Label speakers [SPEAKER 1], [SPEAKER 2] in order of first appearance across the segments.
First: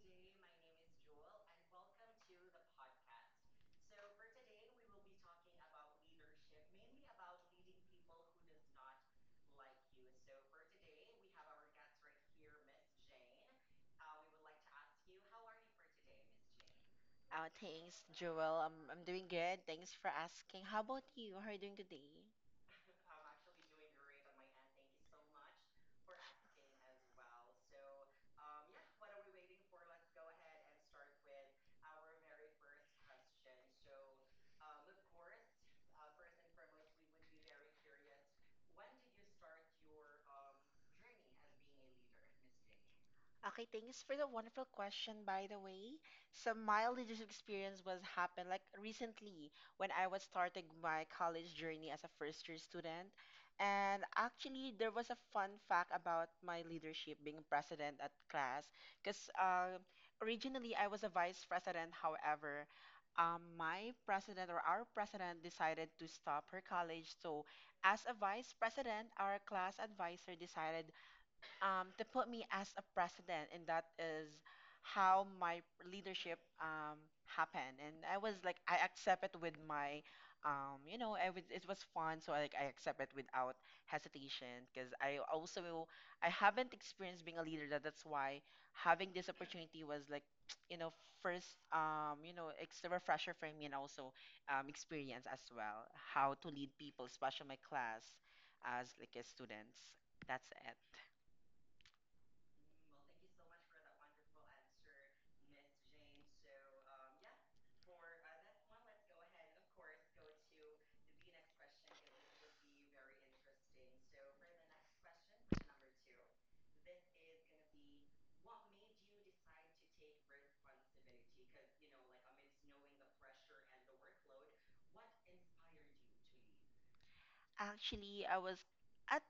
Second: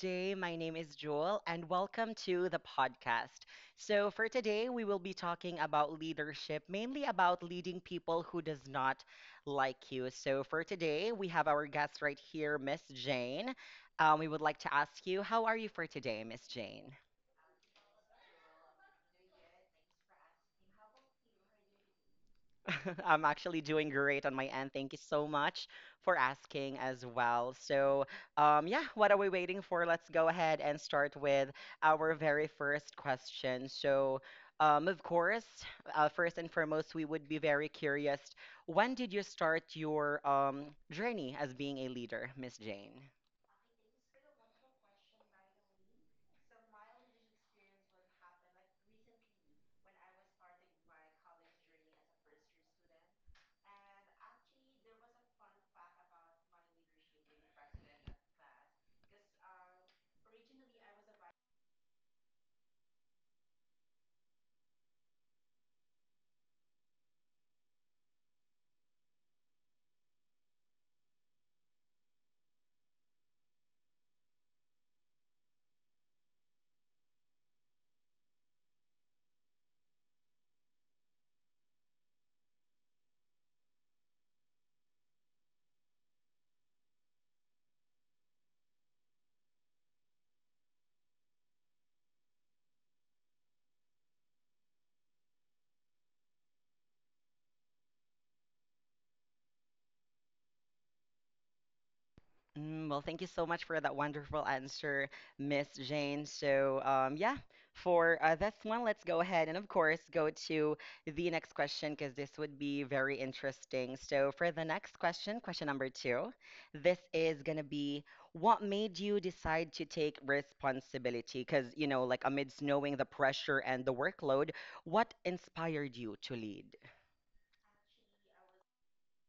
[SPEAKER 1] day. My name is Joel, and welcome to the podcast. So, for today, we will be talking about leadership, mainly about leading people who does not like you. So, for today, we have our guest right here, Miss Jane. We would like to ask you, how are you for today, Miss Jane?
[SPEAKER 2] Oh, thanks, Jewel. I'm doing good. Thanks for asking. How about you? How are you doing today?
[SPEAKER 1] I'm actually doing great on my end. Thank you so much for asking as well. So, yeah, what are we waiting for? Let's go ahead and start with our very first question. So, of course, first and foremost, we would be very curious. When did you start your journey as being a leader, Miss Jane?
[SPEAKER 2] Okay, thanks for the wonderful question, by the way. Some my leadership experience was happened like recently when I was starting my college journey as a first year student. And actually, there was a fun fact about my leadership being president at class because originally I was a vice president. However, my president or our president decided to stop her college. So, as a vice president, our class advisor decided to put me as a president, and that is how my leadership happened. And I was like, I accept it with my, I was, it was fun, so I, like I accept it without hesitation because I also I haven't experienced being a leader. That's why having this opportunity was like, you know, first, it's a refresher for me and also experience as well how to lead people, especially my class as like a students. That's it.
[SPEAKER 1] Mm, well, thank you so much for that wonderful answer, Miss Jane. So, yeah, for this one, let's go ahead and, of course, go to the next question because this would be very interesting. So, for the next question, question number two, this is going to be what made you decide to take responsibility? Because, you know, like amidst knowing the pressure and the workload, what inspired you to lead?
[SPEAKER 2] Actually, I was at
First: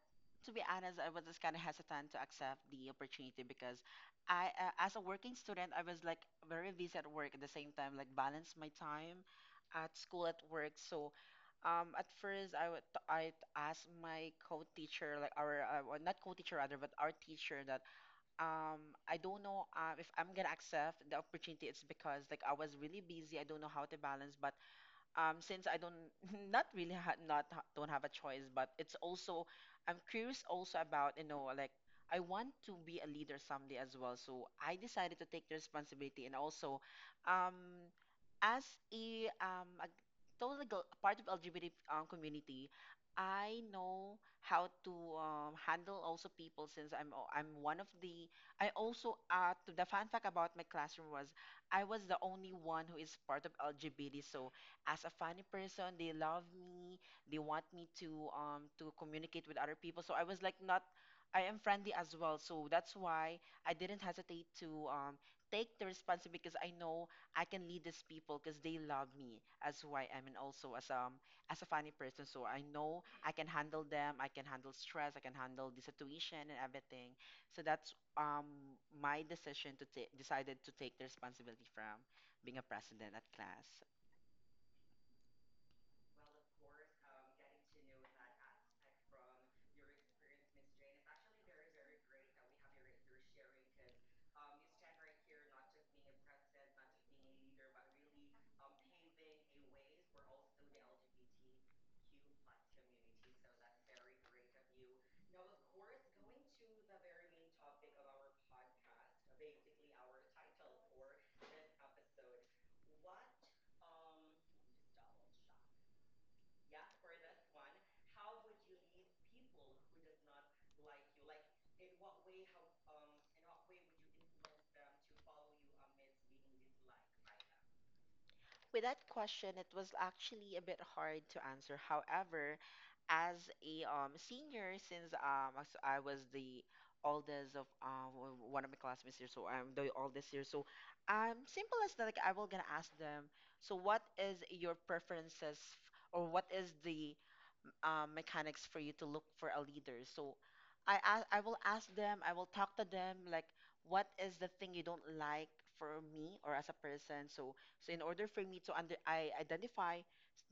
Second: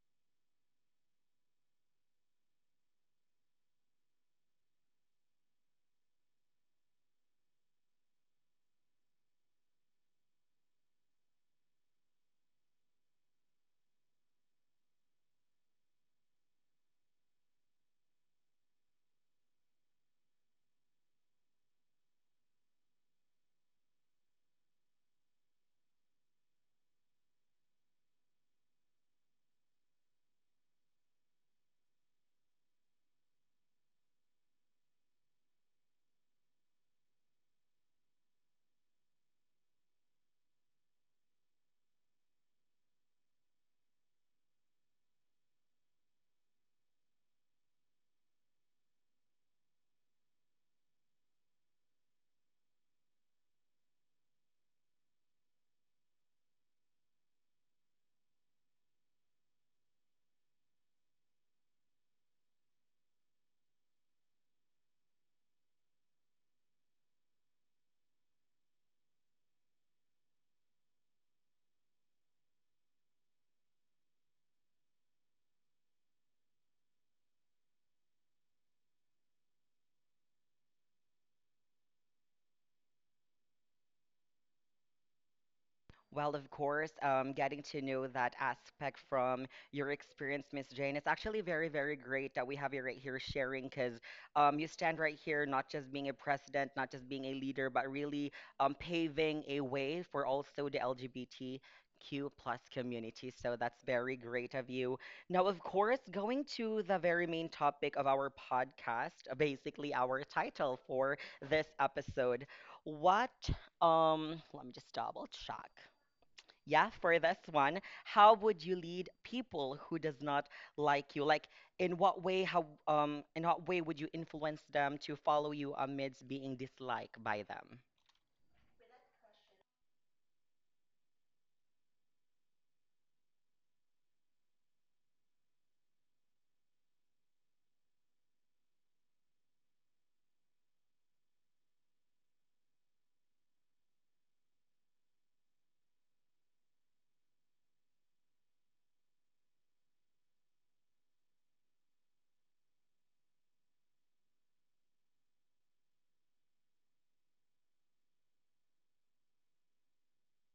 [SPEAKER 2] to be honest, I was just kind of hesitant to accept the opportunity because I, as a working student, I was like very busy at work at the same time, like balance my time at school, at work. So, at first, I asked my co-teacher, like our well, not co-teacher rather, but our teacher that I don't know if I'm gonna accept the opportunity. It's because like I was really busy. I don't know how to balance, but since I don't not really ha not ha- don't have a choice, but it's also I'm curious also about like I want to be a leader someday as well. So I decided to take the responsibility and also um, as a part of LGBT community, I know how to handle also people since I'm one of the I also to the fun fact about my classroom was I was the only one who is part of LGBT so as a funny person. They love me. They want me to communicate with other people. So I was like not I am friendly as well. So that's why I didn't hesitate to take the responsibility because I know I can lead these people because they love me as who I am and also as a funny person. So I know I can handle them. I can handle stress. I can handle the situation and everything. So that's my decision to take decided to take the responsibility from being a president at class.
[SPEAKER 1] Well, of course, getting to know that aspect from your experience, Miss Jane, it's actually very, very great that we have you right here sharing because you stand right here, not just being a president, not just being a leader, but really paving a way for also the LGBTQ plus community. So that's very great of you. Now, of course, going to the very main topic of our podcast, basically our title for this episode, what let me just double check. Yeah, for this one, how would you lead people who does not like you? Like, in what way? How in what way would you influence them to follow you amidst being disliked by them?
[SPEAKER 2] With that question, it was actually a bit hard to answer. However, as a senior, since as I was the oldest of one of my classmates here, so I'm the oldest here. So, simple as that, like I will gonna ask them. So, what is your preferences, or what is the mechanics for you to look for a leader. So I will ask them, I will talk to them, like, what is the thing you don't like for me or as a person? So, so in order for me to under, I identify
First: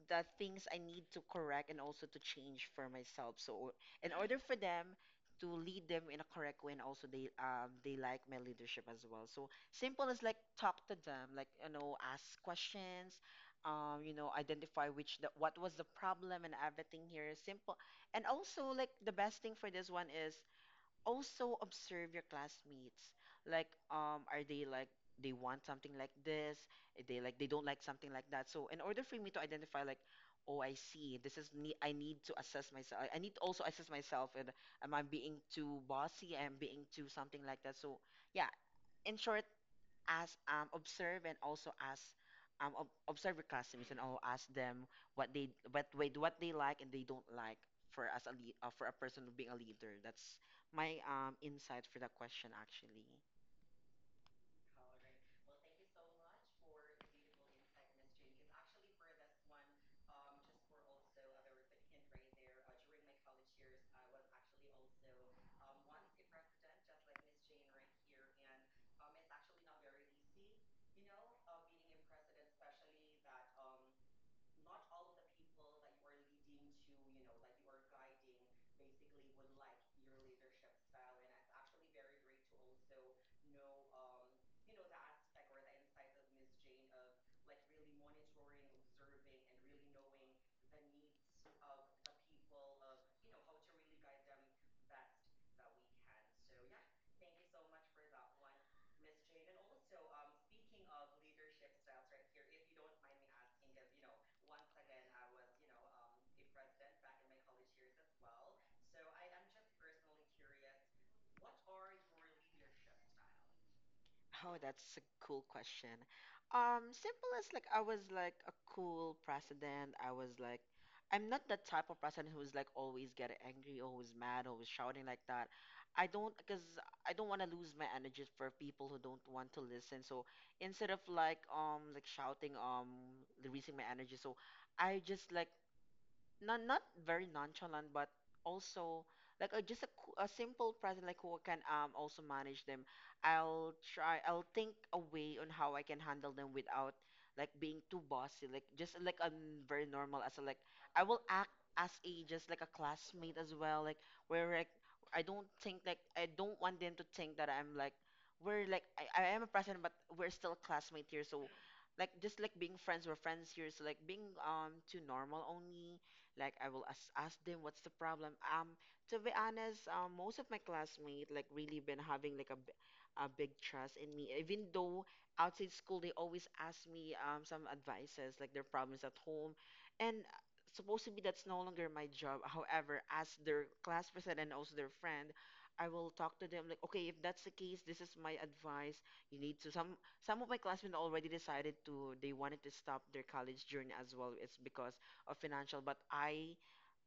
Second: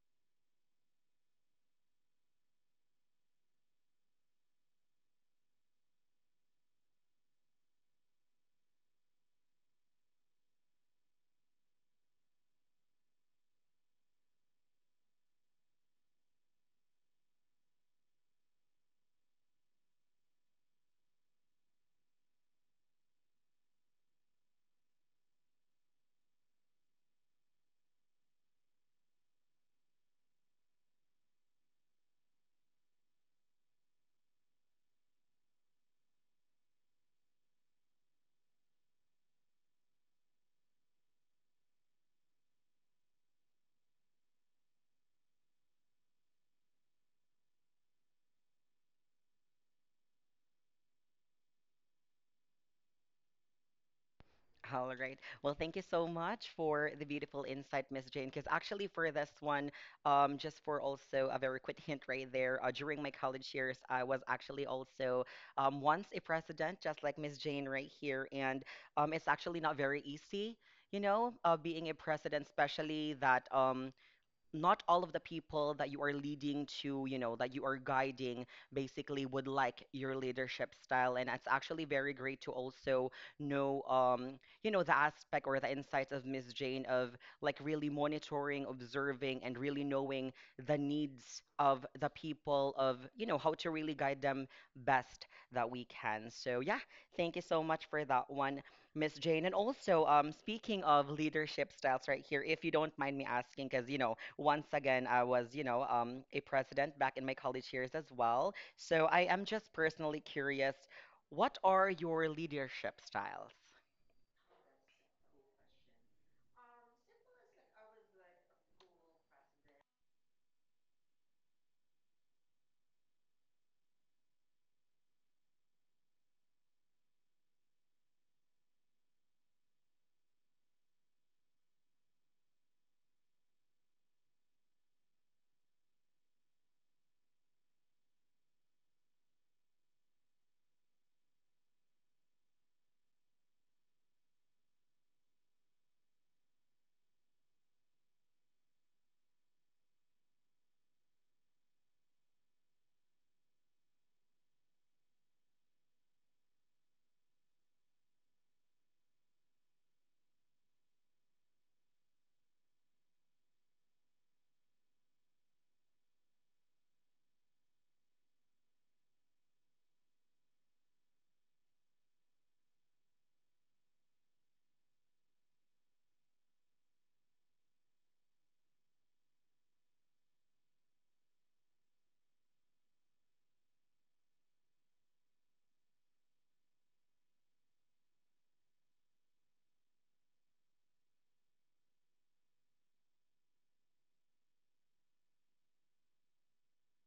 [SPEAKER 2] the things I need to correct and also to change for myself. So in order for them to lead them in a correct way and also they like my leadership as well. So simple as like talk to them, like ask questions, identify which the, what was the problem and everything here is simple. And also, like the best thing for this one is also observe your classmates. Like, are they like they want something like this? Are they like they don't like something like that. So in order for me to identify like, oh, I see, this is me. I need to assess myself. I need to also assess myself. And am I being too bossy? Am I being too something like that? So yeah, in short as observe and also ask observe your customers and all ask them what they what wait what they like and they don't like for as a lead, for a person being a leader. That's my insight for that question actually.
[SPEAKER 1] All right. Well, thank you so much for the beautiful insight, Miss Jane. Because actually, for this one, just for also a very quick hint right there, during my college years, I was actually also once a president, just like Miss Jane right here. And it's actually not very easy, you know, being a president, especially that not all of the people that you are leading to, you know, that you are guiding basically would like your leadership style. And it's actually very great to also know, you know, the aspect or the insights of Miss Jane of like really monitoring, observing, and really knowing the needs of the people, of, you know, how to really guide them best that we can. So, yeah, thank you so much for that one. Miss Jane. And also, speaking of leadership styles right here, if you don't mind me asking, because you know, once again, I was, you know, a president back in my college years as well. So I am just personally curious, what are your leadership styles?
[SPEAKER 2] Oh, that's a cool question. Simple as like I was like a cool president. I was like, I'm not the type of president who's like always getting angry, always mad, always shouting like that. I don't, because I don't want to lose my energy for people who don't want to listen. So instead of like shouting, releasing my energy, so I just like not very nonchalant, but also like a, just a, a simple present like who can also manage them. I'll try. I'll think a way on how I can handle them without like being too bossy. Like just like I'm very normal as a, like I will act as a just like a classmate as well. Like where like I don't think like I don't want them to think that I'm like we're like I am a president, but we're still a classmate here. So like just like being friends, we're friends here. So like being too normal only like I will ask, ask them what's the problem. To be honest, most of my classmates like really been having like a big trust in me. Even though outside school they always ask me some advices like their problems at home, and supposedly that's no longer my job. However, as their class president and also their friend, I will talk to them like, okay, if that's the case, this is my advice. You need to some of my classmates already decided to they wanted to stop their college journey as well. It's because of financial but I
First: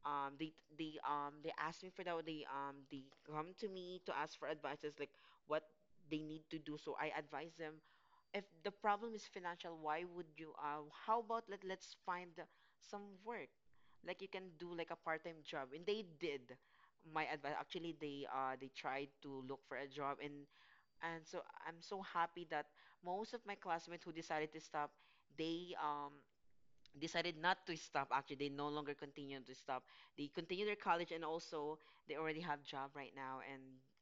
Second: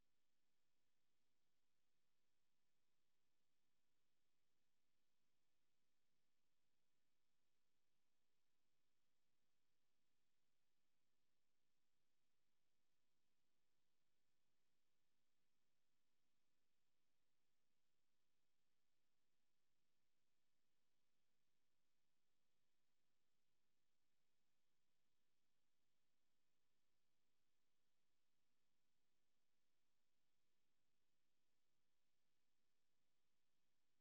[SPEAKER 2] they they asked me for that they come to me to ask for advices like what they need to do so I advise them if the problem is financial why would you how about let's find some work like you can do like a part-time job and they did my advice actually they tried to look for a job and so I'm so happy that most of my classmates who decided to stop they decided not to stop actually they no longer continue to stop they continue their college and also they already have job right now and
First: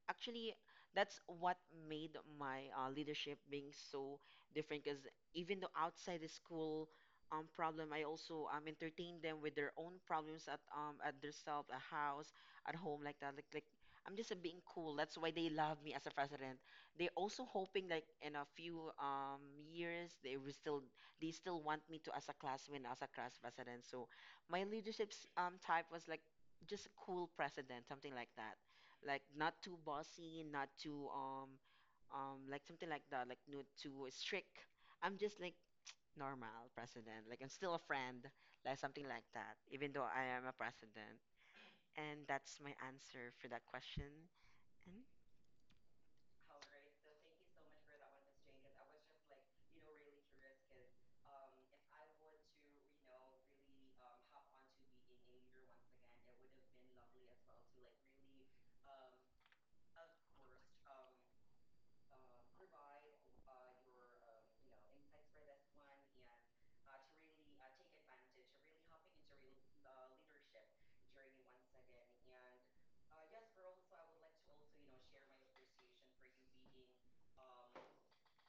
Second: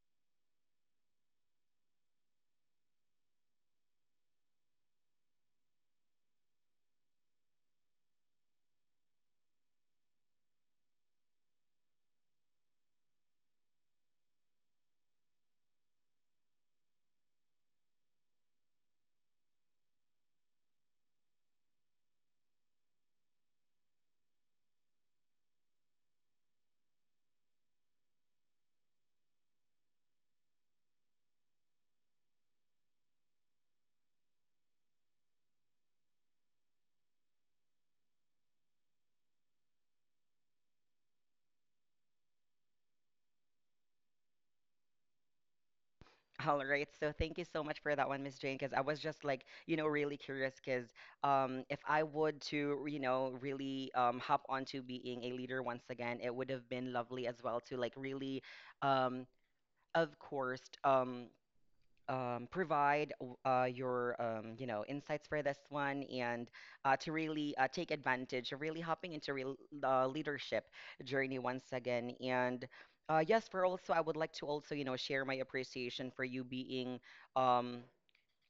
[SPEAKER 2] actually that's what made my leadership being so different because even though outside the school problem I also entertain them with their own problems at their self at house at home like that like I'm just being cool that's why they love me as a president they also hoping like in a few years they will still they still want me to as a classmate, as a class president. So my leadership's type was like just a cool president, something like that. Like not too bossy, not too like something like that, like not too strict. I'm just like normal president. Like I'm still a friend, like something like that, even though I am a president. And that's my answer for that question.
[SPEAKER 1] All right, so thank you so much for that one, Miss Jane, because I was just like, you know, really curious because if I would to, you know, really hop onto being a leader once again, it would have been lovely as well to like really, um, of course, provide your you know insights for this one and to really take advantage of really hopping into real leadership journey once again and yes for also I would like to also you know share my appreciation for you being um,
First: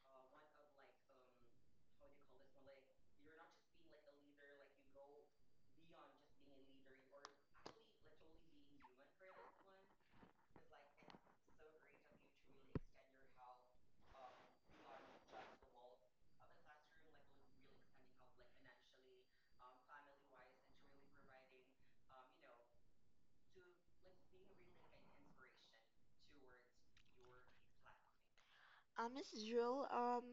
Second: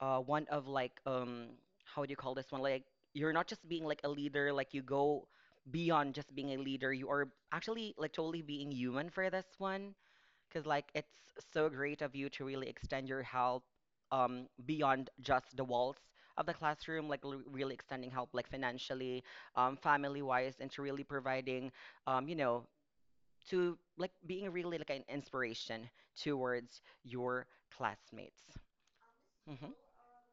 [SPEAKER 1] one of like how do you call this one like you're not just being like a leader like you go beyond just being a leader you are actually like totally being human for this one because like it's so great of you to really extend your help beyond just the walls of the classroom, like really extending help like financially, family-wise, and to really providing, you know, to like being really like an inspiration towards your classmates.
[SPEAKER 2] Miss
[SPEAKER 1] Mhm.
[SPEAKER 2] Jill,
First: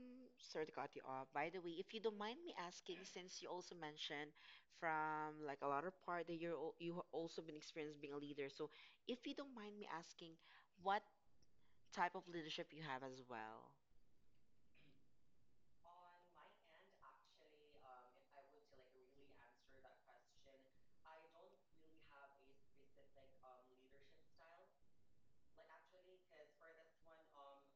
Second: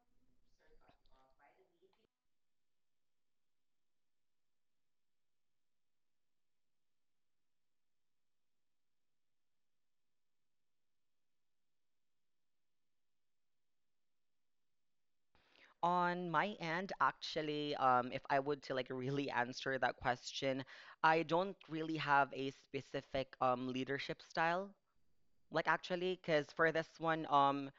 [SPEAKER 2] sorry to cut you off. By the way, if you don't mind me asking, since you also mentioned from like a lot of part that you have also been experienced being a leader, so if you don't mind me asking, what type of leadership you have as well?
[SPEAKER 1] On my end, actually, if I would to like really answer that question, I don't really have a specific leadership style. Like actually, because for this one,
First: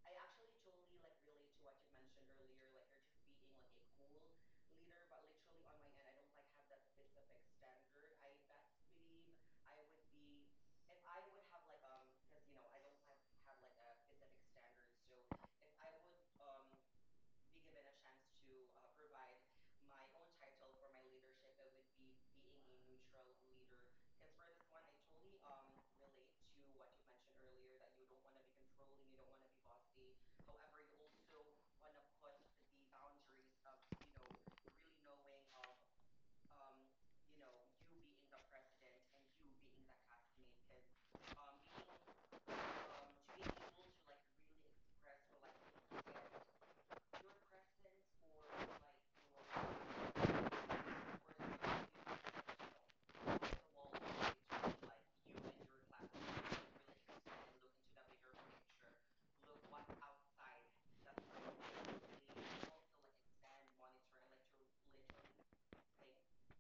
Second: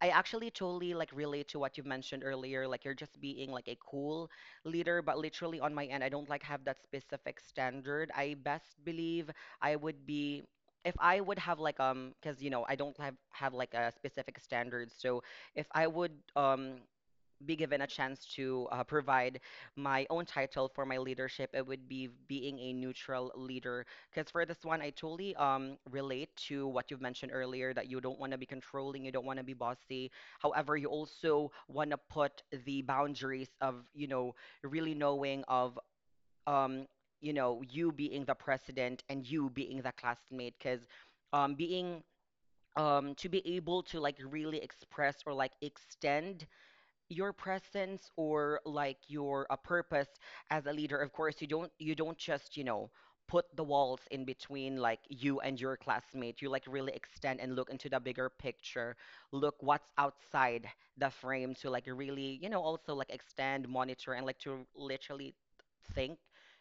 [SPEAKER 1] I actually totally like relate to what you mentioned earlier. Like you're just being like a cool leader, but literally on my end, I don't like have that specific standard. I best believe I would be if I would have like because you know I don't have like a specific standard. So if I would be given a chance to provide my own title for my leadership, it would be being a neutral leader. Because for this one, I totally relate to what you've mentioned earlier that you don't want to be controlling, you don't want to be bossy. However, you also want to put the boundaries of, you know, really knowing of, um, you know, you being the president and you being the classmate. Because being to be able to like really express or like extend your presence or like your a purpose as a leader of course you don't just you know put the walls in between like you and your classmate you like really extend and look into the bigger picture look what's outside the frame to like really you know also like extend monitor and like to literally think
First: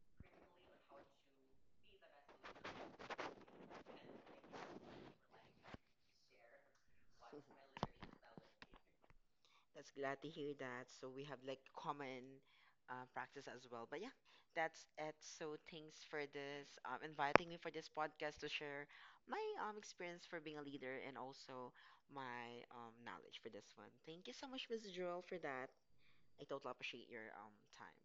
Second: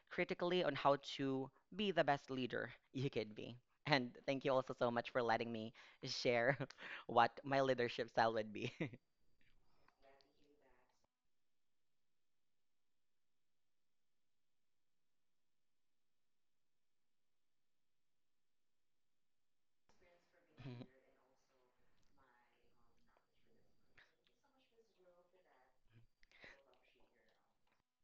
[SPEAKER 1] critically on how to be the best leader you could be and thank you also so much for letting me share what my leadership style would be
[SPEAKER 2] That's glad to hear that. So we have like common practice as well. But yeah, that's it. So thanks for this inviting me for this podcast to share my experience for being a leader and also my knowledge for this one. Thank you so much, Miss Jewel, for that. I totally appreciate your time.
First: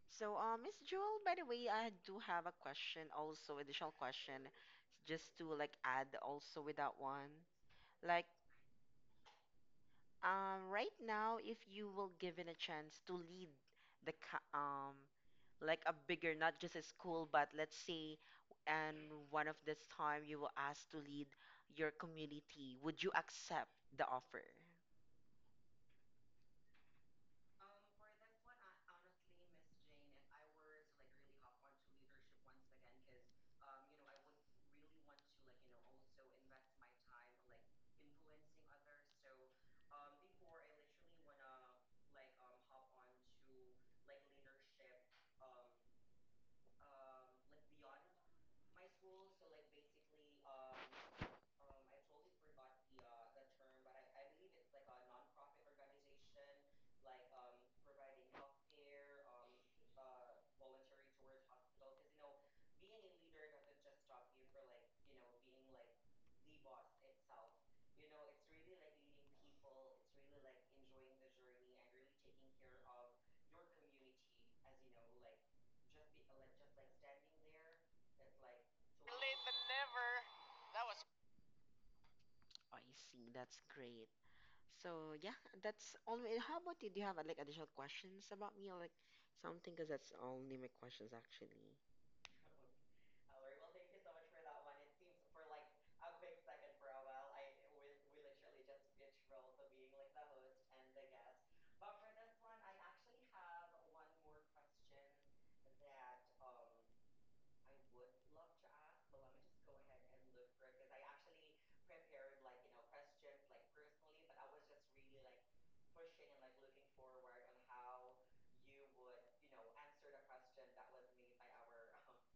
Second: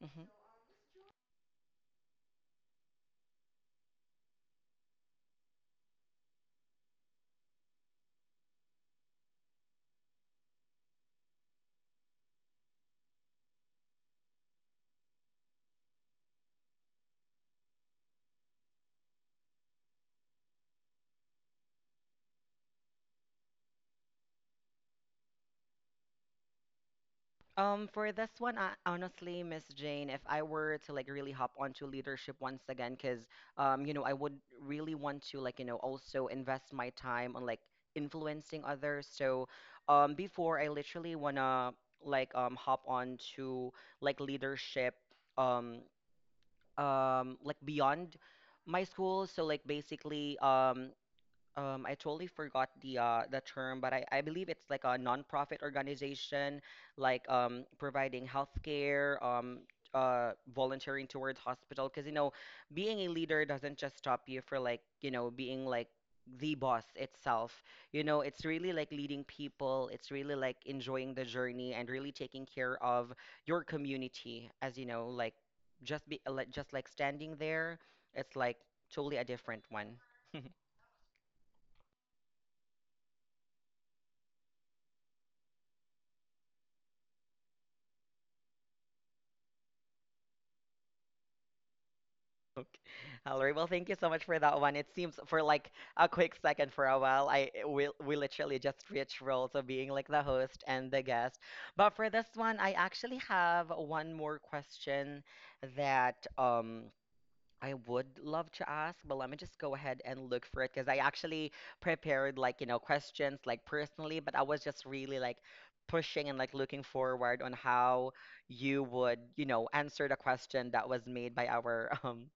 [SPEAKER 1] Mhm.
[SPEAKER 2] So, Miss Jewel, by the way, I do have a question also, additional question, just to like add also with that one. Like, right now, if you will given a chance to lead the like a bigger, not just a school, but let's say, and one of this time you were asked to lead your community, would you accept the offer?
[SPEAKER 1] For this one, I, honestly, Miss Jane, if I were to like really hop onto leadership once again, because you know, I would really want to like, you know, also invest my time on like influencing others. So, before I literally wanna like hop on to like leadership, um, like beyond my school. So like basically, I totally forgot the term, but I believe it's like a nonprofit organization, like providing healthcare, volunteering towards hospital. Because you know, being a leader doesn't just stop you for like you know being like the boss itself. You know, it's really like leading people. It's really like enjoying the journey and really taking care of your community. As you know, like just be like just like standing there, it's like totally a
[SPEAKER 2] But
[SPEAKER 1] different one.
[SPEAKER 2] never. That was I see. That's great. So yeah, that's only. How about you? Do you have like additional questions about me or like something? Because that's only my questions actually.
[SPEAKER 1] Okay. All right. Well, thank you so much for that one. It seems for like a quick second, for a while, I we literally just switched roles of being like the host and the guest. But for this one, I actually have one more question that I would love to ask, but let me just go ahead and look for it because I actually prepared like, you know, questions like personally, but I was just really like pushing and like looking forward on how you would, you know, answer the question that was made by our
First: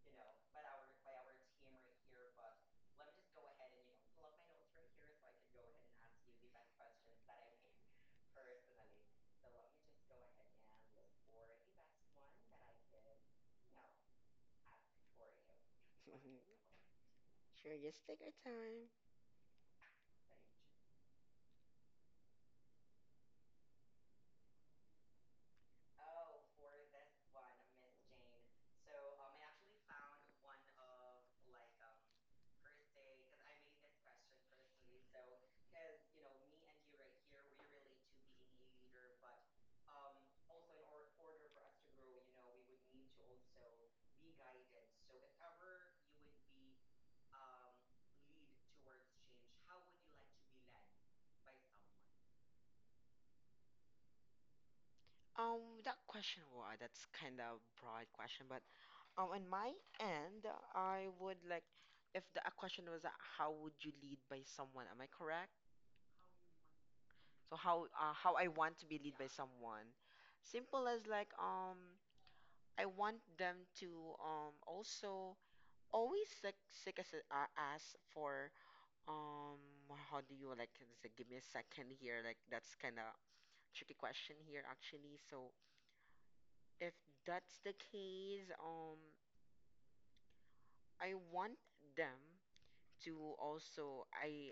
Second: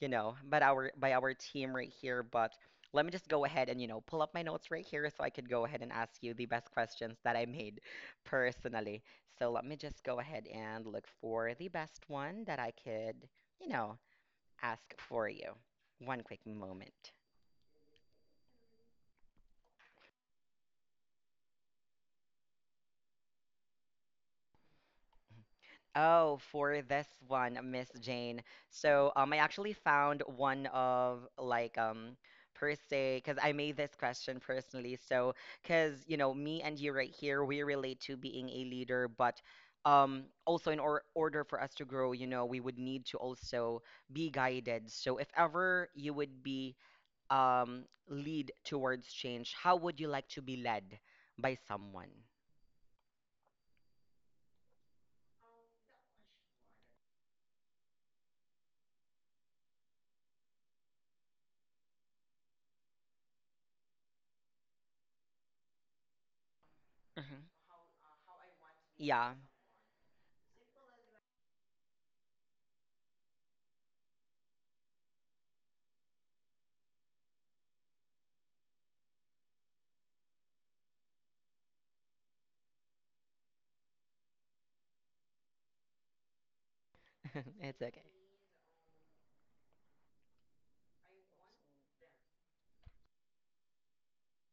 [SPEAKER 1] you know, but our by our team right here. But let me just go ahead and, you know, pull up my notes right here so I could go ahead and ask you the best questions that I made personally. So let me just go ahead and look for the best one that I could, you know, ask for you. One quick moment.
[SPEAKER 2] Sure, just take your time.
[SPEAKER 1] Oh, for this one, Miss Jane. So, I actually found one of like per se because I made this question personally. So, because you know, me and you right here, we relate to being a leader, but also in or order for us to grow, you know, we would need to also be guided. So, if ever you would be lead towards change, how would you like to be led by someone?
[SPEAKER 2] That question, wow, that's kind of broad question, but on my end, I would like, if the a question was how would you lead by someone? Am I correct?
[SPEAKER 1] Hmm.
[SPEAKER 2] So how I want to be lead by
[SPEAKER 1] Yeah.
[SPEAKER 2] someone? Simple as like I want them to also always like seek us ask for um how do you like give me a second here like that's kind of tricky question here actually so if that's the
[SPEAKER 1] It's okay.
[SPEAKER 2] case I want them to also I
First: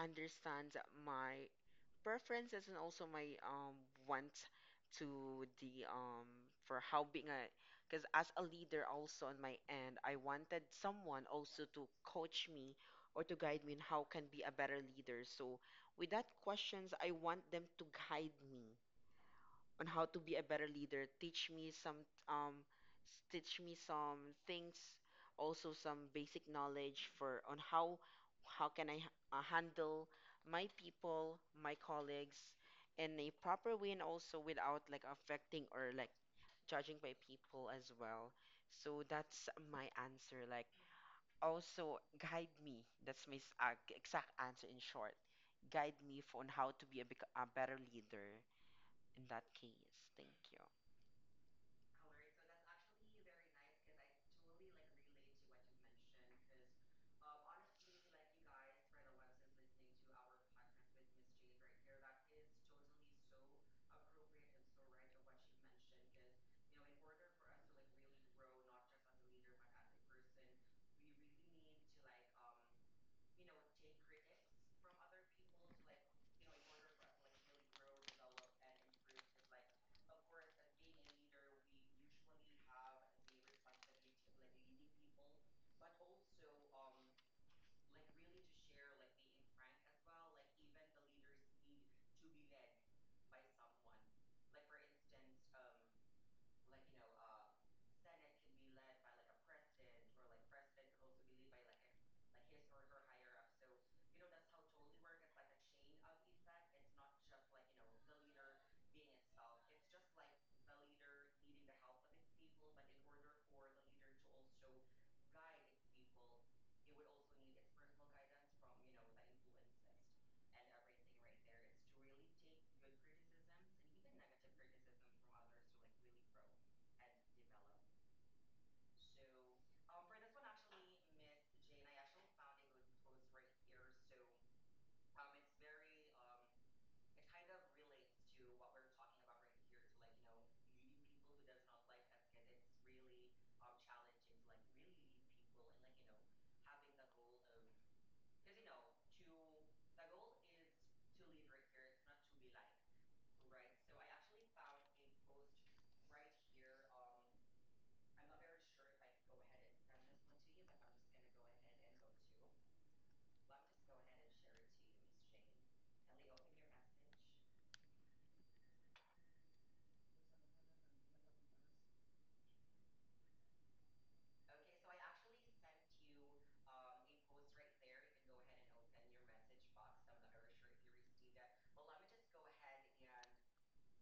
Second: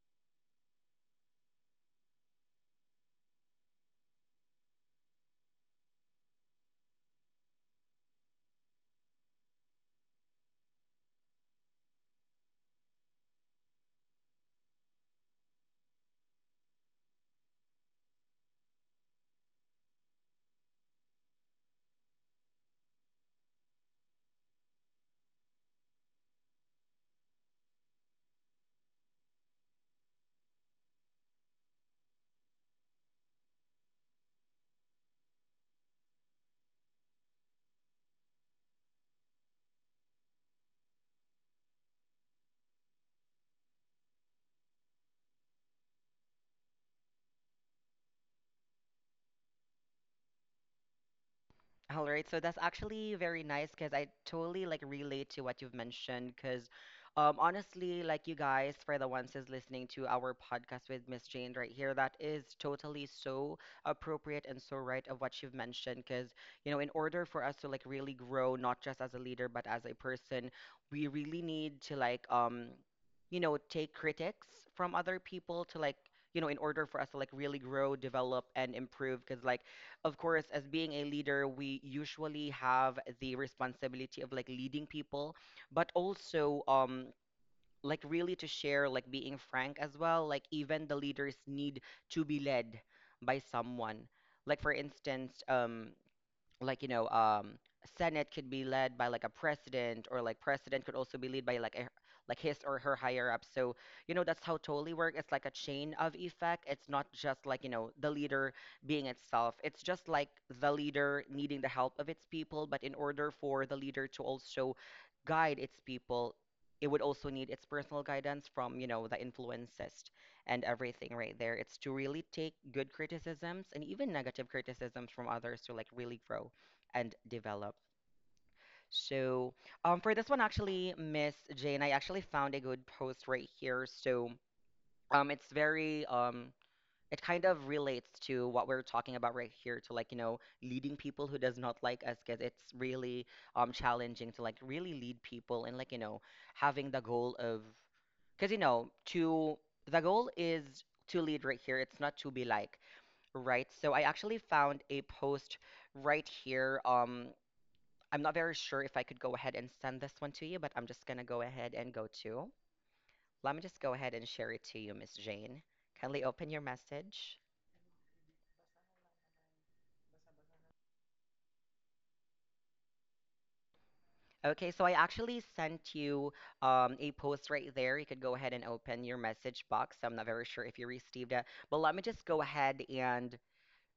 [SPEAKER 2] understand my preferences and also my wants to the for how being a because as a leader also on my end I wanted someone also to coach me or to guide me in how can be a better leader so with that questions I want them to guide me on how to be a better leader. Teach me some um teach me some things, also some basic knowledge for on how how can I handle my people, my colleagues in a proper way and also without like affecting or like judging by people as well. So that's my answer. Like also guide me. That's my exact answer in short. Guide me for on how to be a better leader in that case. Thank you.
[SPEAKER 1] All right, so that's actually very nice because I totally like relate to what you've mentioned. Because honestly, like you guys, for the ones who's listening to our podcast with Miss Jane right here, that is totally so appropriate and so right of what you've mentioned. Because you know, in order for us to like really grow, not just as a leader but as a person, we really need to like you know, take critics from other people to like you know, in order for us to like really grow, develop, and improve. Because like of course, as being a leader, we usually have the responsibility of like leading people, but also like really to share, like being frank as well. Like even the leaders need to be led by someone. Like for instance, like senate could be led by like a president or like president could also be led by like his or her higher up so you know that's how totally work. It's like a chain of effect. It's not just like you know the leader being itself. It's just like the leader needing the help of its people, but in order for the leader to also guide its people, it would also need its personal guidance from you know the influences and everything right there. It's to really take good criticisms and even negative criticisms from others to like really grow and develop. So, for this one, actually, Miss Jane, I actually found a good post right here. So, it's it kind of relates to what we're talking about right here, to like, you know, leading people who does not like us, because it's really challenging to like really lead people and like, you know, having the goal of, because you know, to the goal is to lead right here. It's not to be like, right? So I actually found a post right here. I'm not very sure if I could go ahead and send this one to you, but I'm just going to go ahead and go to. Let me just go ahead and share it to you, Miss Jane. Kindly open your message. Okay, so I actually sent you a post right there. You could go ahead and open your message box. I'm not very sure if you received it, but let me just go ahead and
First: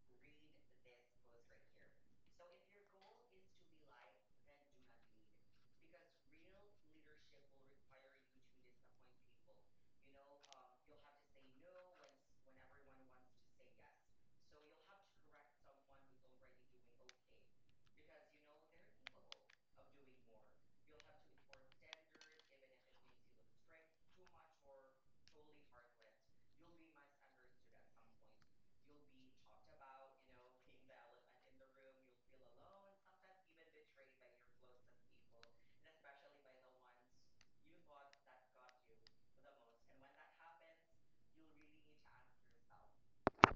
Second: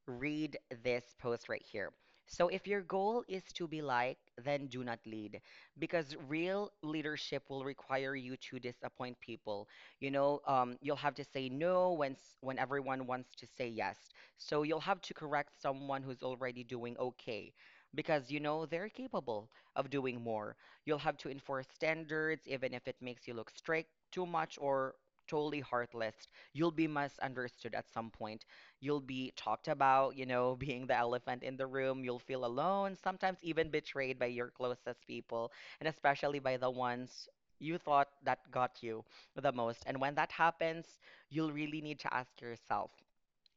[SPEAKER 1] read this post right here. So, if your goal is to be liked, then do not lead because real leadership will require you to disappoint people. You know, you'll have to say no when everyone wants to say yes. So, you'll have to correct someone who's already doing okay because you know they're capable of doing more. You'll have to enforce standards, even if it makes you look strict, too much, or totally heartless. You'll be misunderstood at some point. You'll be talked about, you know, being the elephant in the room. You'll feel alone, sometimes even betrayed by your closest people, and especially by the ones you thought that got you the most. And when that happens, you'll really need to ask yourself,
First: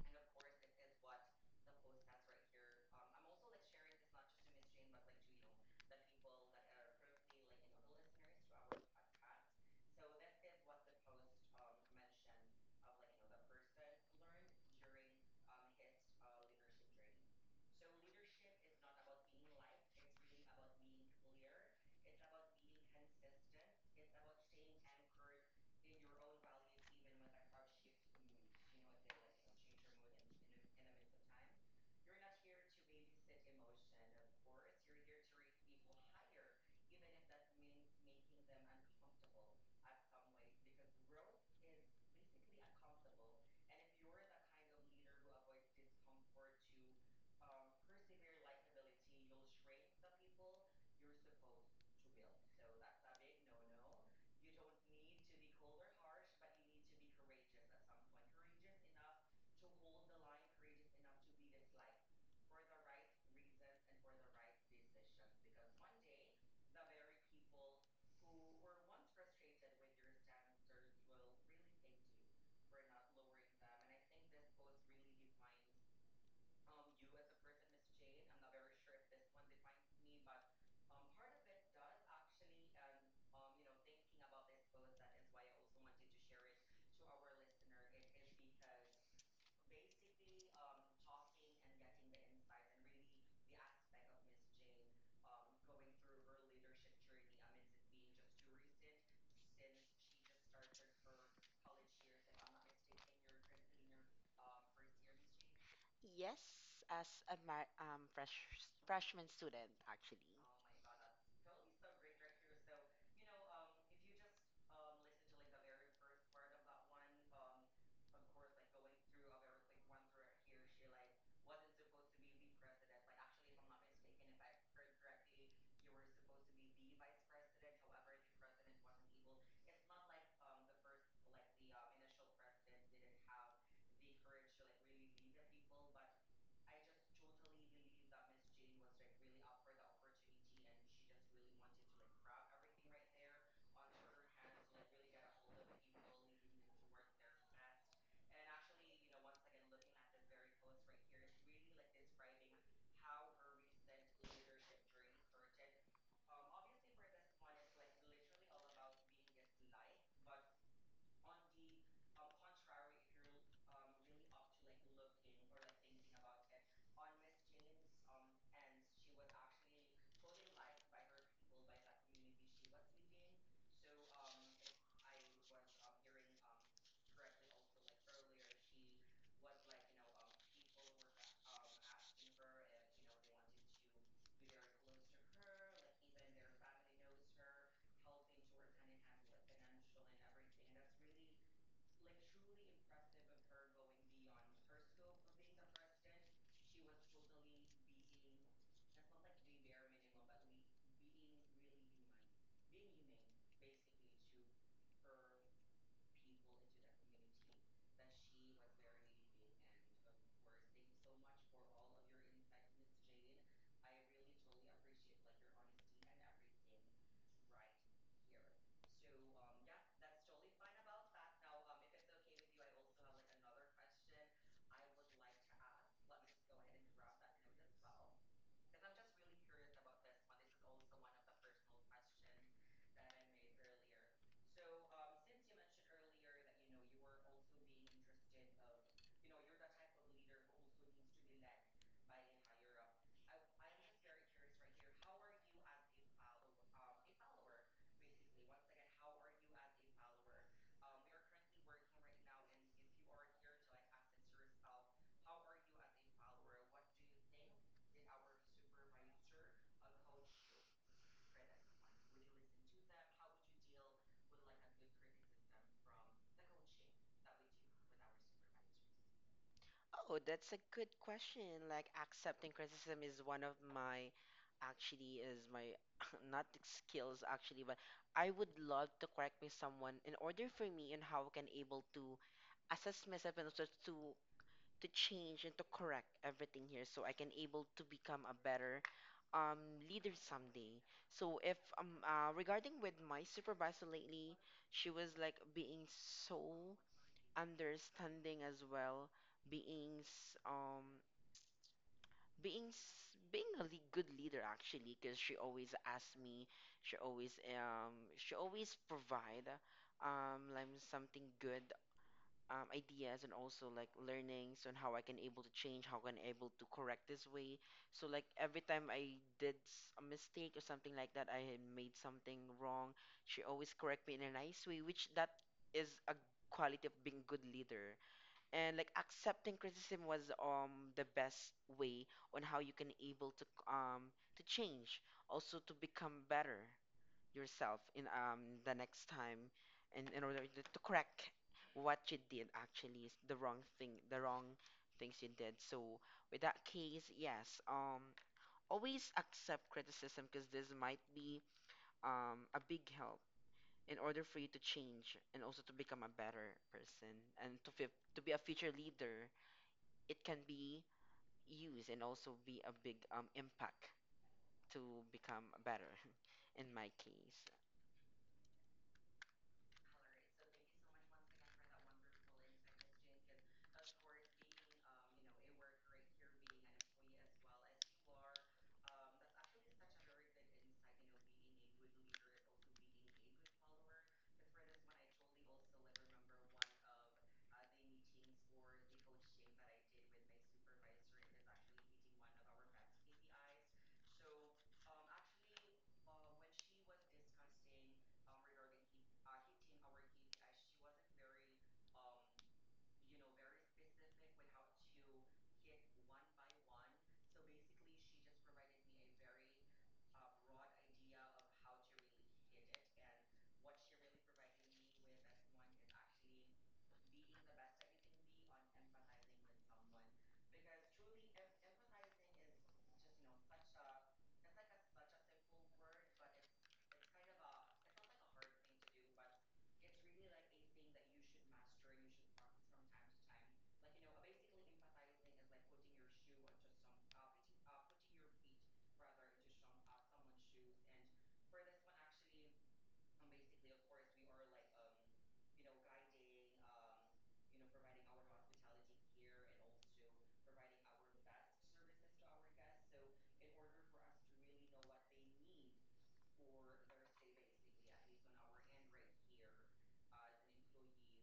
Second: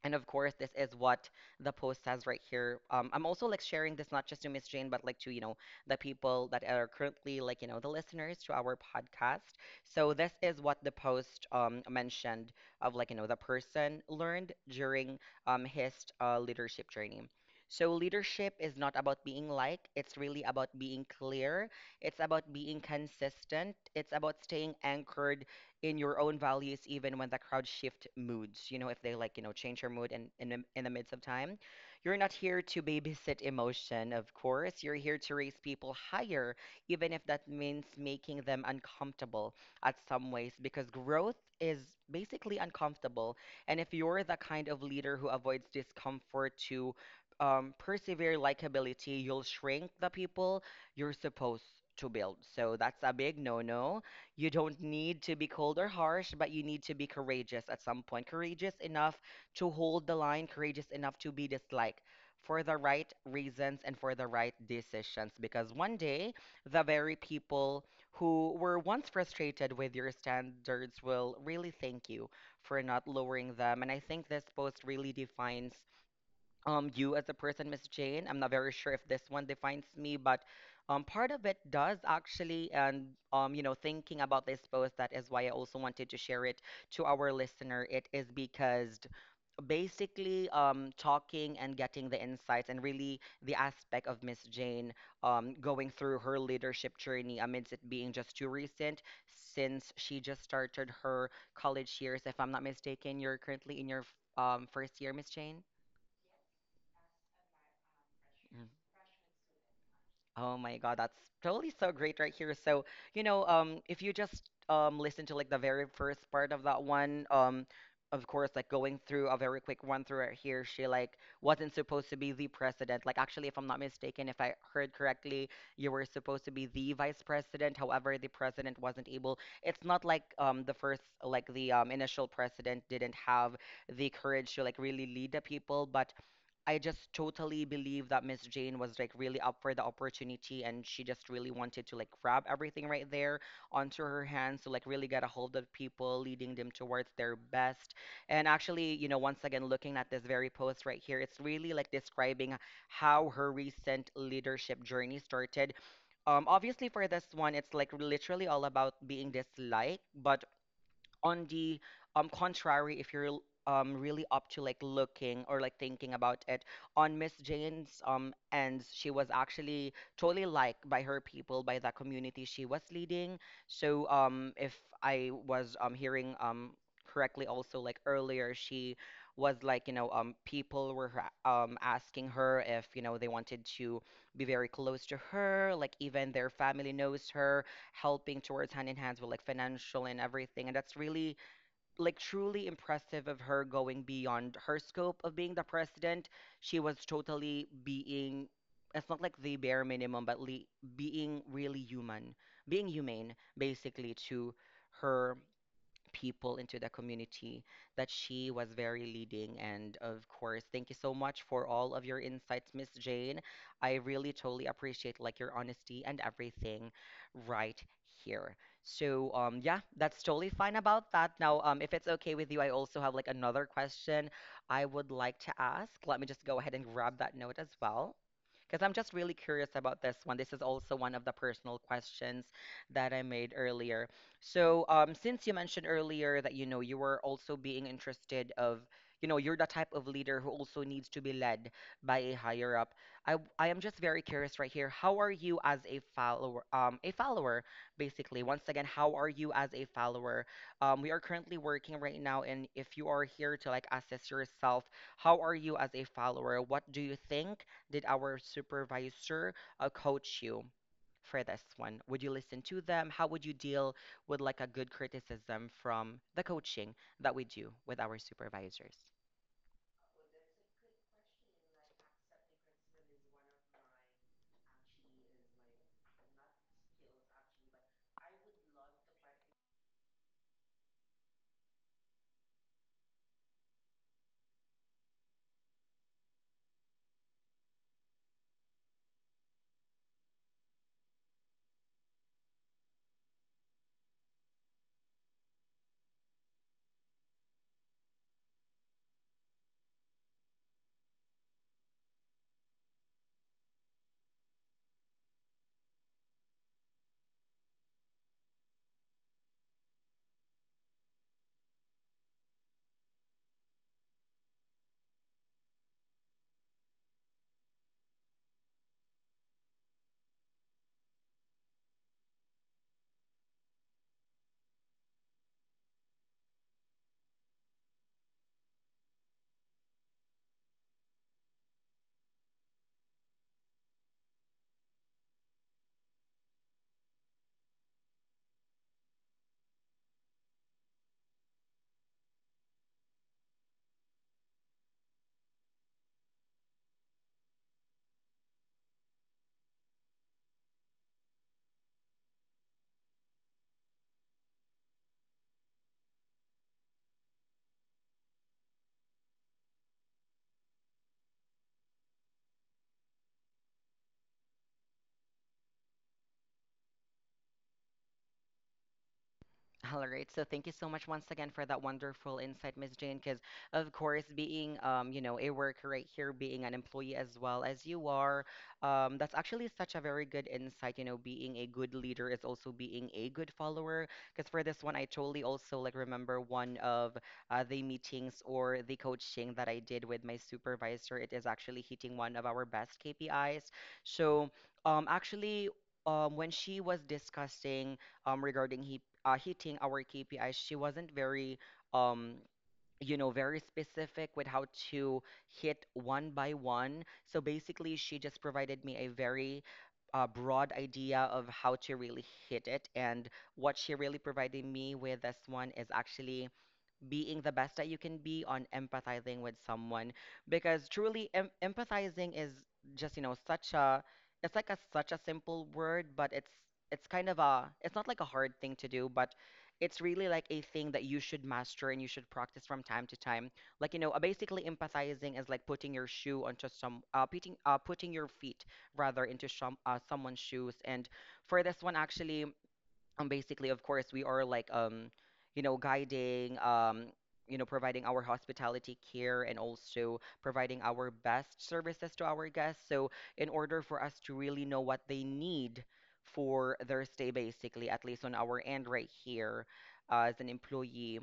[SPEAKER 1] and of course, this is what the post says right here. I'm also like sharing this not just to Miss Jane, but like to, you know, the people that are currently like, you know, the listeners to our podcast. So this is what the post mentioned of like, you know, the person learned during his leadership training. So leadership is not about being liked. It's really about being clear. It's about being consistent. It's about staying anchored in your own values, even when the crowd shift moods, you know, if they like you know change your mood in the midst of time. You're not here to babysit emotion. Of course, you're here to raise people higher, even if that means making them uncomfortable at some ways, because growth is basically uncomfortable. And if you're the kind of leader who avoids discomfort to persevere likability, you'll shrink the people you're supposed to build. So that's a big no-no. You don't need to be cold or harsh, but you need to be courageous at some point. Courageous enough to hold the line, courageous enough to be disliked for the right reasons and for the right decisions. Because one day, the very people who were once frustrated with your standards will really thank you for not lowering them. And I think this post really defines you as a person, Miss Jane. I'm not very sure if this one defines me, but part of it does actually. And you know, thinking about this post, that is why I also wanted to share it to our listener. It is because basically talking and getting the insights and really the aspect of Miss Jane going through her leadership journey amidst it being just too recent since she just started her college years. If I'm not mistaken, you're currently in your first year, Miss Jane.
[SPEAKER 2] Yes, as a freshman student, actually.
[SPEAKER 1] Oh my God, that's totally so great right here. So, you know, if you just listen to like the very first part of that one, of course, like going through a very quick one through right here, she like wasn't supposed to be the president. Like actually, if I'm not mistaken, if I heard correctly, you were supposed to be the vice president. However, the president wasn't able. It's not like the first, like the initial president didn't have the courage to like really lead the people, but I just totally believe that Miss Jane was like really up for the opportunity and she just really wanted to like grab everything right there onto her hands to like really get a hold of people, leading them towards their best. And actually, you know, once again, looking at this very post right here, it's really like describing how her recent leadership journey started. Obviously, for this one, it's like literally all about being disliked, but on the contrary, if you're really up to like looking or like thinking about it, on Miss Jane's ends, she was actually totally liked by her people, by the community she was leading. So if I was hearing correctly also like earlier, she was like, you know, people were asking her if, you know, they wanted to be very close to her, like even their family knows her, helping towards hand in hands with like financial and everything. And that's really like truly impressive of her going beyond her scope of being the president. She was totally being, it's not like the bare minimum, but le being really human, being humane basically to her people into the community that she was very leading. And of course, thank you so much for all of your insights, Miss Jane. I really totally appreciate like your honesty and everything right here. So yeah, that's totally fine about that. Now, if it's okay with you, I also have like another question I would like to ask. Let me just go ahead and grab that note as well. Because I'm just really curious about this one. This is also one of the personal questions that I made earlier. So, since you mentioned earlier that you know you were also being interested of, you know, you're the type of leader who also needs to be led by a higher up. I am just very curious right here. How are you as a follower? A follower, basically. Once again, how are you as a follower? We are currently working right now, and if you are here to like assess yourself, how are you as a follower? What do you think? Did our supervisor coach you for this one? Would you listen to them? How would you deal with like a good criticism from the coaching that we do with our supervisors?
[SPEAKER 2] Oh, that's a good question. Like accepting criticism is one of my actually is my not the skills actually, but I would love to correct me someone in order for me and how can able to assess myself and also to change and to correct everything here so I can able to become a better um, leader someday. So if regarding with my supervisor lately, she was like being so understanding as well, being s- um being a good leader actually because she always asked me, she always provide like something good ideas and also like learnings on how I can able to change, how can able to correct this way. So like every time I did a mistake or something like that, I had made something wrong. She always correct me in a nice way, which that is a quality of being good leader. And like accepting criticism was the best way on how you can able to change, also to become better yourself in the next time and in order to correct what you did actually is the wrong things you did so with that case yes always accept criticism because this might be a big help in order for you to change and also to become a better person and to to be a future leader it can be used and also be a big impact to become better in my case.
[SPEAKER 1] All right. So thank you so much once again for that wonderful insight, Miss Jane. Because of course, being you know, a worker right here, being an employee as well as you are, that's actually such a very good insight. You know, being a good leader is also being a good follower. Because for this one, I totally also like remember one of the meetings or the coaching that I did with my supervisor. It is actually hitting one of our best KPIs. So actually. When she was discussing regarding hitting our KPIs, she wasn't very, um, you know, very specific with how to hit one by one. So basically, she just provided me a very broad idea of how to really hit it. And what she really provided me with this one is actually being the best that you can be on empathizing with someone, because truly empathizing is just you know such a, it's like a such a simple word, but it's kind of a it's not like a hard thing to do, but it's really like a thing that you should master and you should practice from time to time, like you know basically empathizing is like putting your shoe onto some putting putting your feet rather into someone's shoes. And for this one actually, basically, of course, we are like, you know, guiding, you know, providing our hospitality care and also providing our best services to our guests. So, in order for us to really know what they need for their stay, basically, at least on our end right here, as an employee,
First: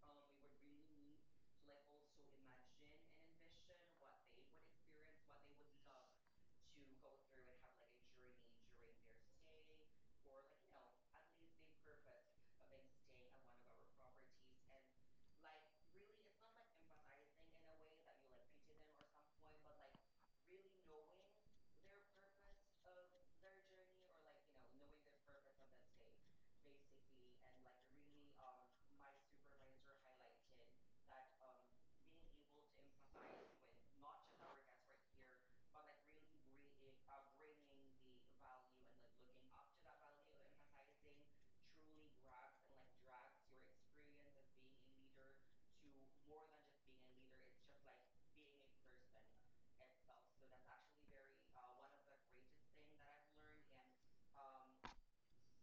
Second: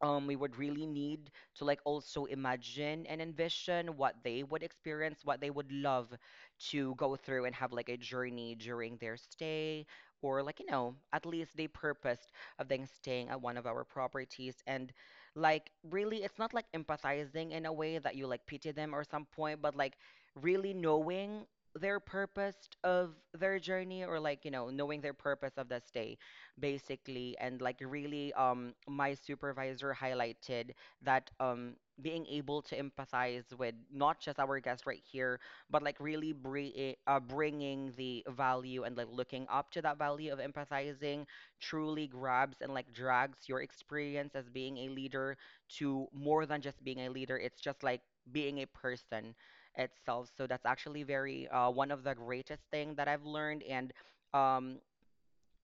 [SPEAKER 1] we would really need to like also imagine and envision what they would experience, what they would love to go through and have like a journey during their stay, or like, you know, at least they purposed of them staying at one of our properties. And like, really, it's not like empathizing in a way that you like pity them or some point, but like really knowing their purpose of their journey or like, you know, knowing their purpose of the stay basically and like really my supervisor highlighted that being able to empathize with not just our guest right here but like really bringing the value and like looking up to that value of empathizing truly grabs and like drags your experience as being a leader to more than just being a leader, it's just like being a person itself. So that's actually very, one of the greatest thing that I've learned. And um,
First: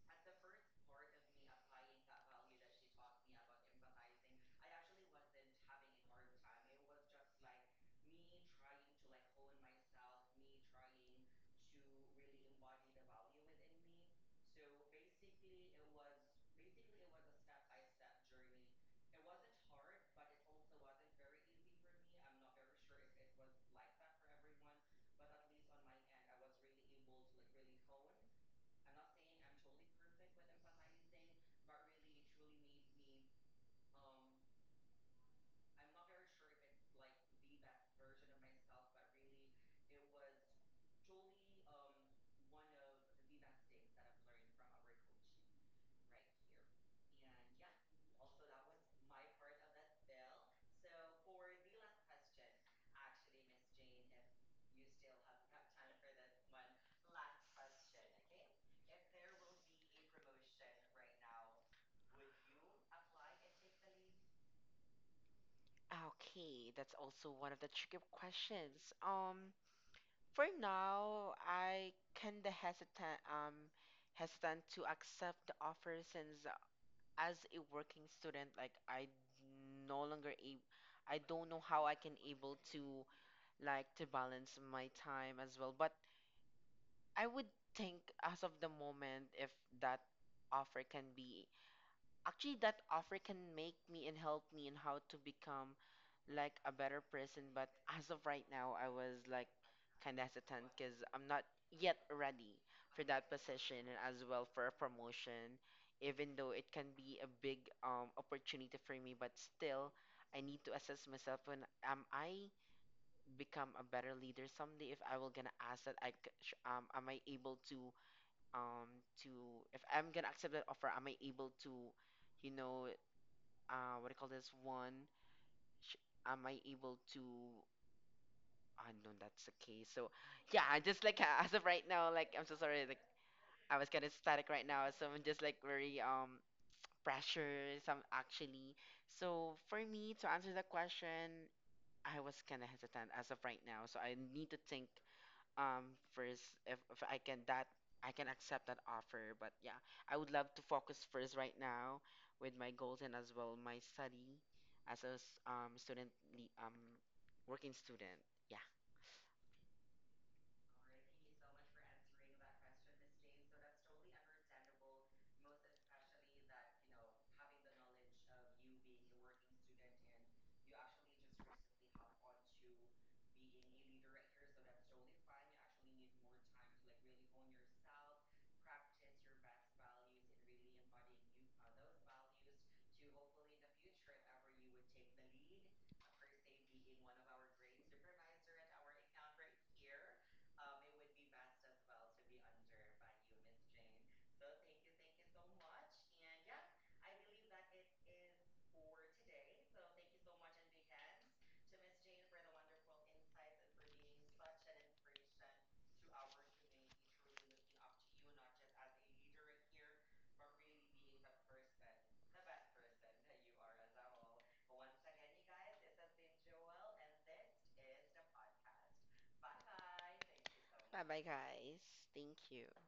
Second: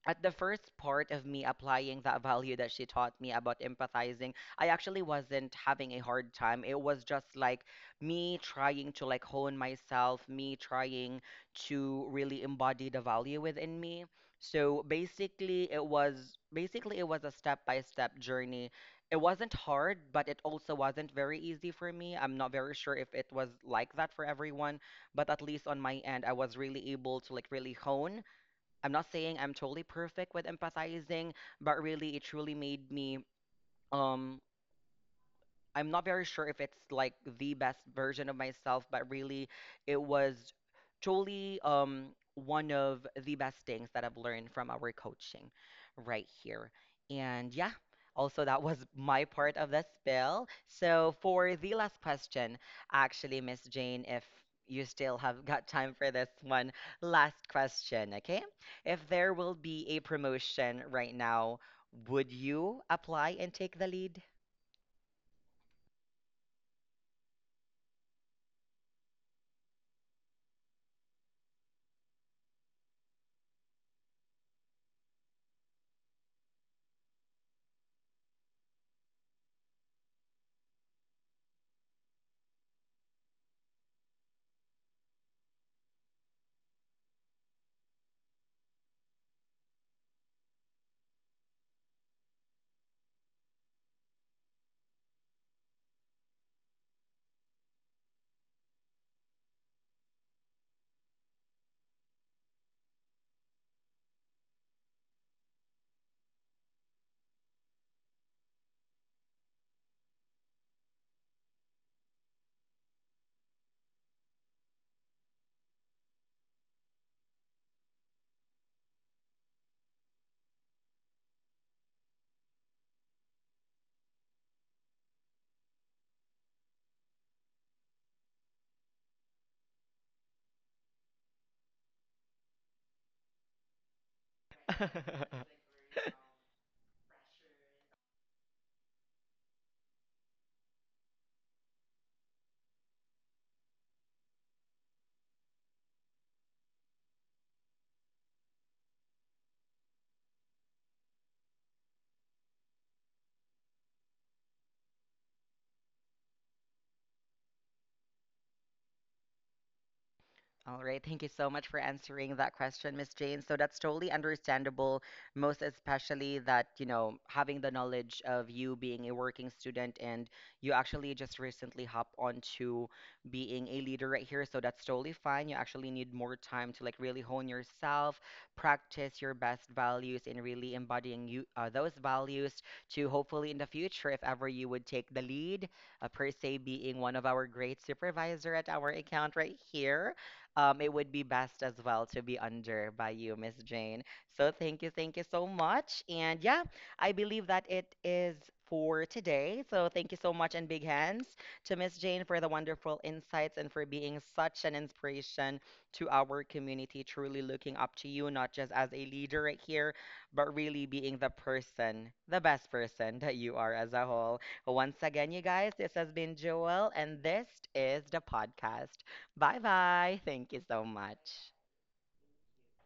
[SPEAKER 1] at the first part of me applying that value that she taught me about empathizing, I actually wasn't having a hard time. It was just like me trying to like hone myself, me trying to really embody the value within me. So basically it was, basically it was a step-by-step journey. It wasn't hard, but it also wasn't very easy for me. I'm not very sure if it was like that for everyone, but at least on my end, I was really able to like really hone. I'm not saying I'm totally perfect with empathizing, but really it truly made me um I'm not very sure if it's like the best version of myself, but really it was truly, one of the best things that I've learned from our coaching right here. And yeah, also that was my part of the spill. So for the last question, actually, Miss Jane, if you still have got time for this one, last question, okay? If there will be a promotion right now, would you apply and take the lead?
[SPEAKER 2] Okay, that's also one of the tricky questions. For now, I kinda hesitant to accept the offer since as a working student, like I no longer ab I don't know how I can able to like to balance my time as well. But I would think as of the moment if that offer can be. Actually, that offer can make me and help me in how to become like a better person. But as of right now, I was like kind of hesitant because I'm not yet ready for that position and as well for a promotion, even though it can be a big opportunity for me. But still, I need to assess myself when am I become a better leader someday if I will gonna ask that I am I able to if I'm gonna accept that offer, am I able to you know what do you call this one? Sh- am I able to? Ah, no, that's okay. So, yeah, I just like as of right now, like I'm so sorry, like I was kind of static right now, so I'm just like very pressure. Some actually, so for me to answer the question, I was kind of hesitant as of right now. So I need to think first if, if I can accept that offer but yeah I would love to focus first right now with my goals and as well my study as a working student, yeah.
[SPEAKER 1] All right. Thank you so much for answering that question, Miss Jane. So that's totally understandable, most especially that, you know, having the knowledge of you being a working student and you actually just recently hop onto being a leader right here. So that's totally fine. You actually need more time to like really hone yourself, practice your best values, and really embodying you, those values, to hopefully in the future, if ever you would take the lead, per se being one of our great supervisor at our account right here, it would be best as well to be under by you, Miss Jane. So thank you so much. And yeah, I believe that it is for today. So thank you so much and big hands to Miss Jane for the wonderful insights and for being such an inspiration to our community, truly looking up to you, not just as a leader right here, but really being the person, the best person that you are as a whole. Once again, you guys, this has been Joel, and this is the podcast. Bye bye. Thank you so
[SPEAKER 2] Bye bye
[SPEAKER 1] much.
[SPEAKER 2] guys, thank you.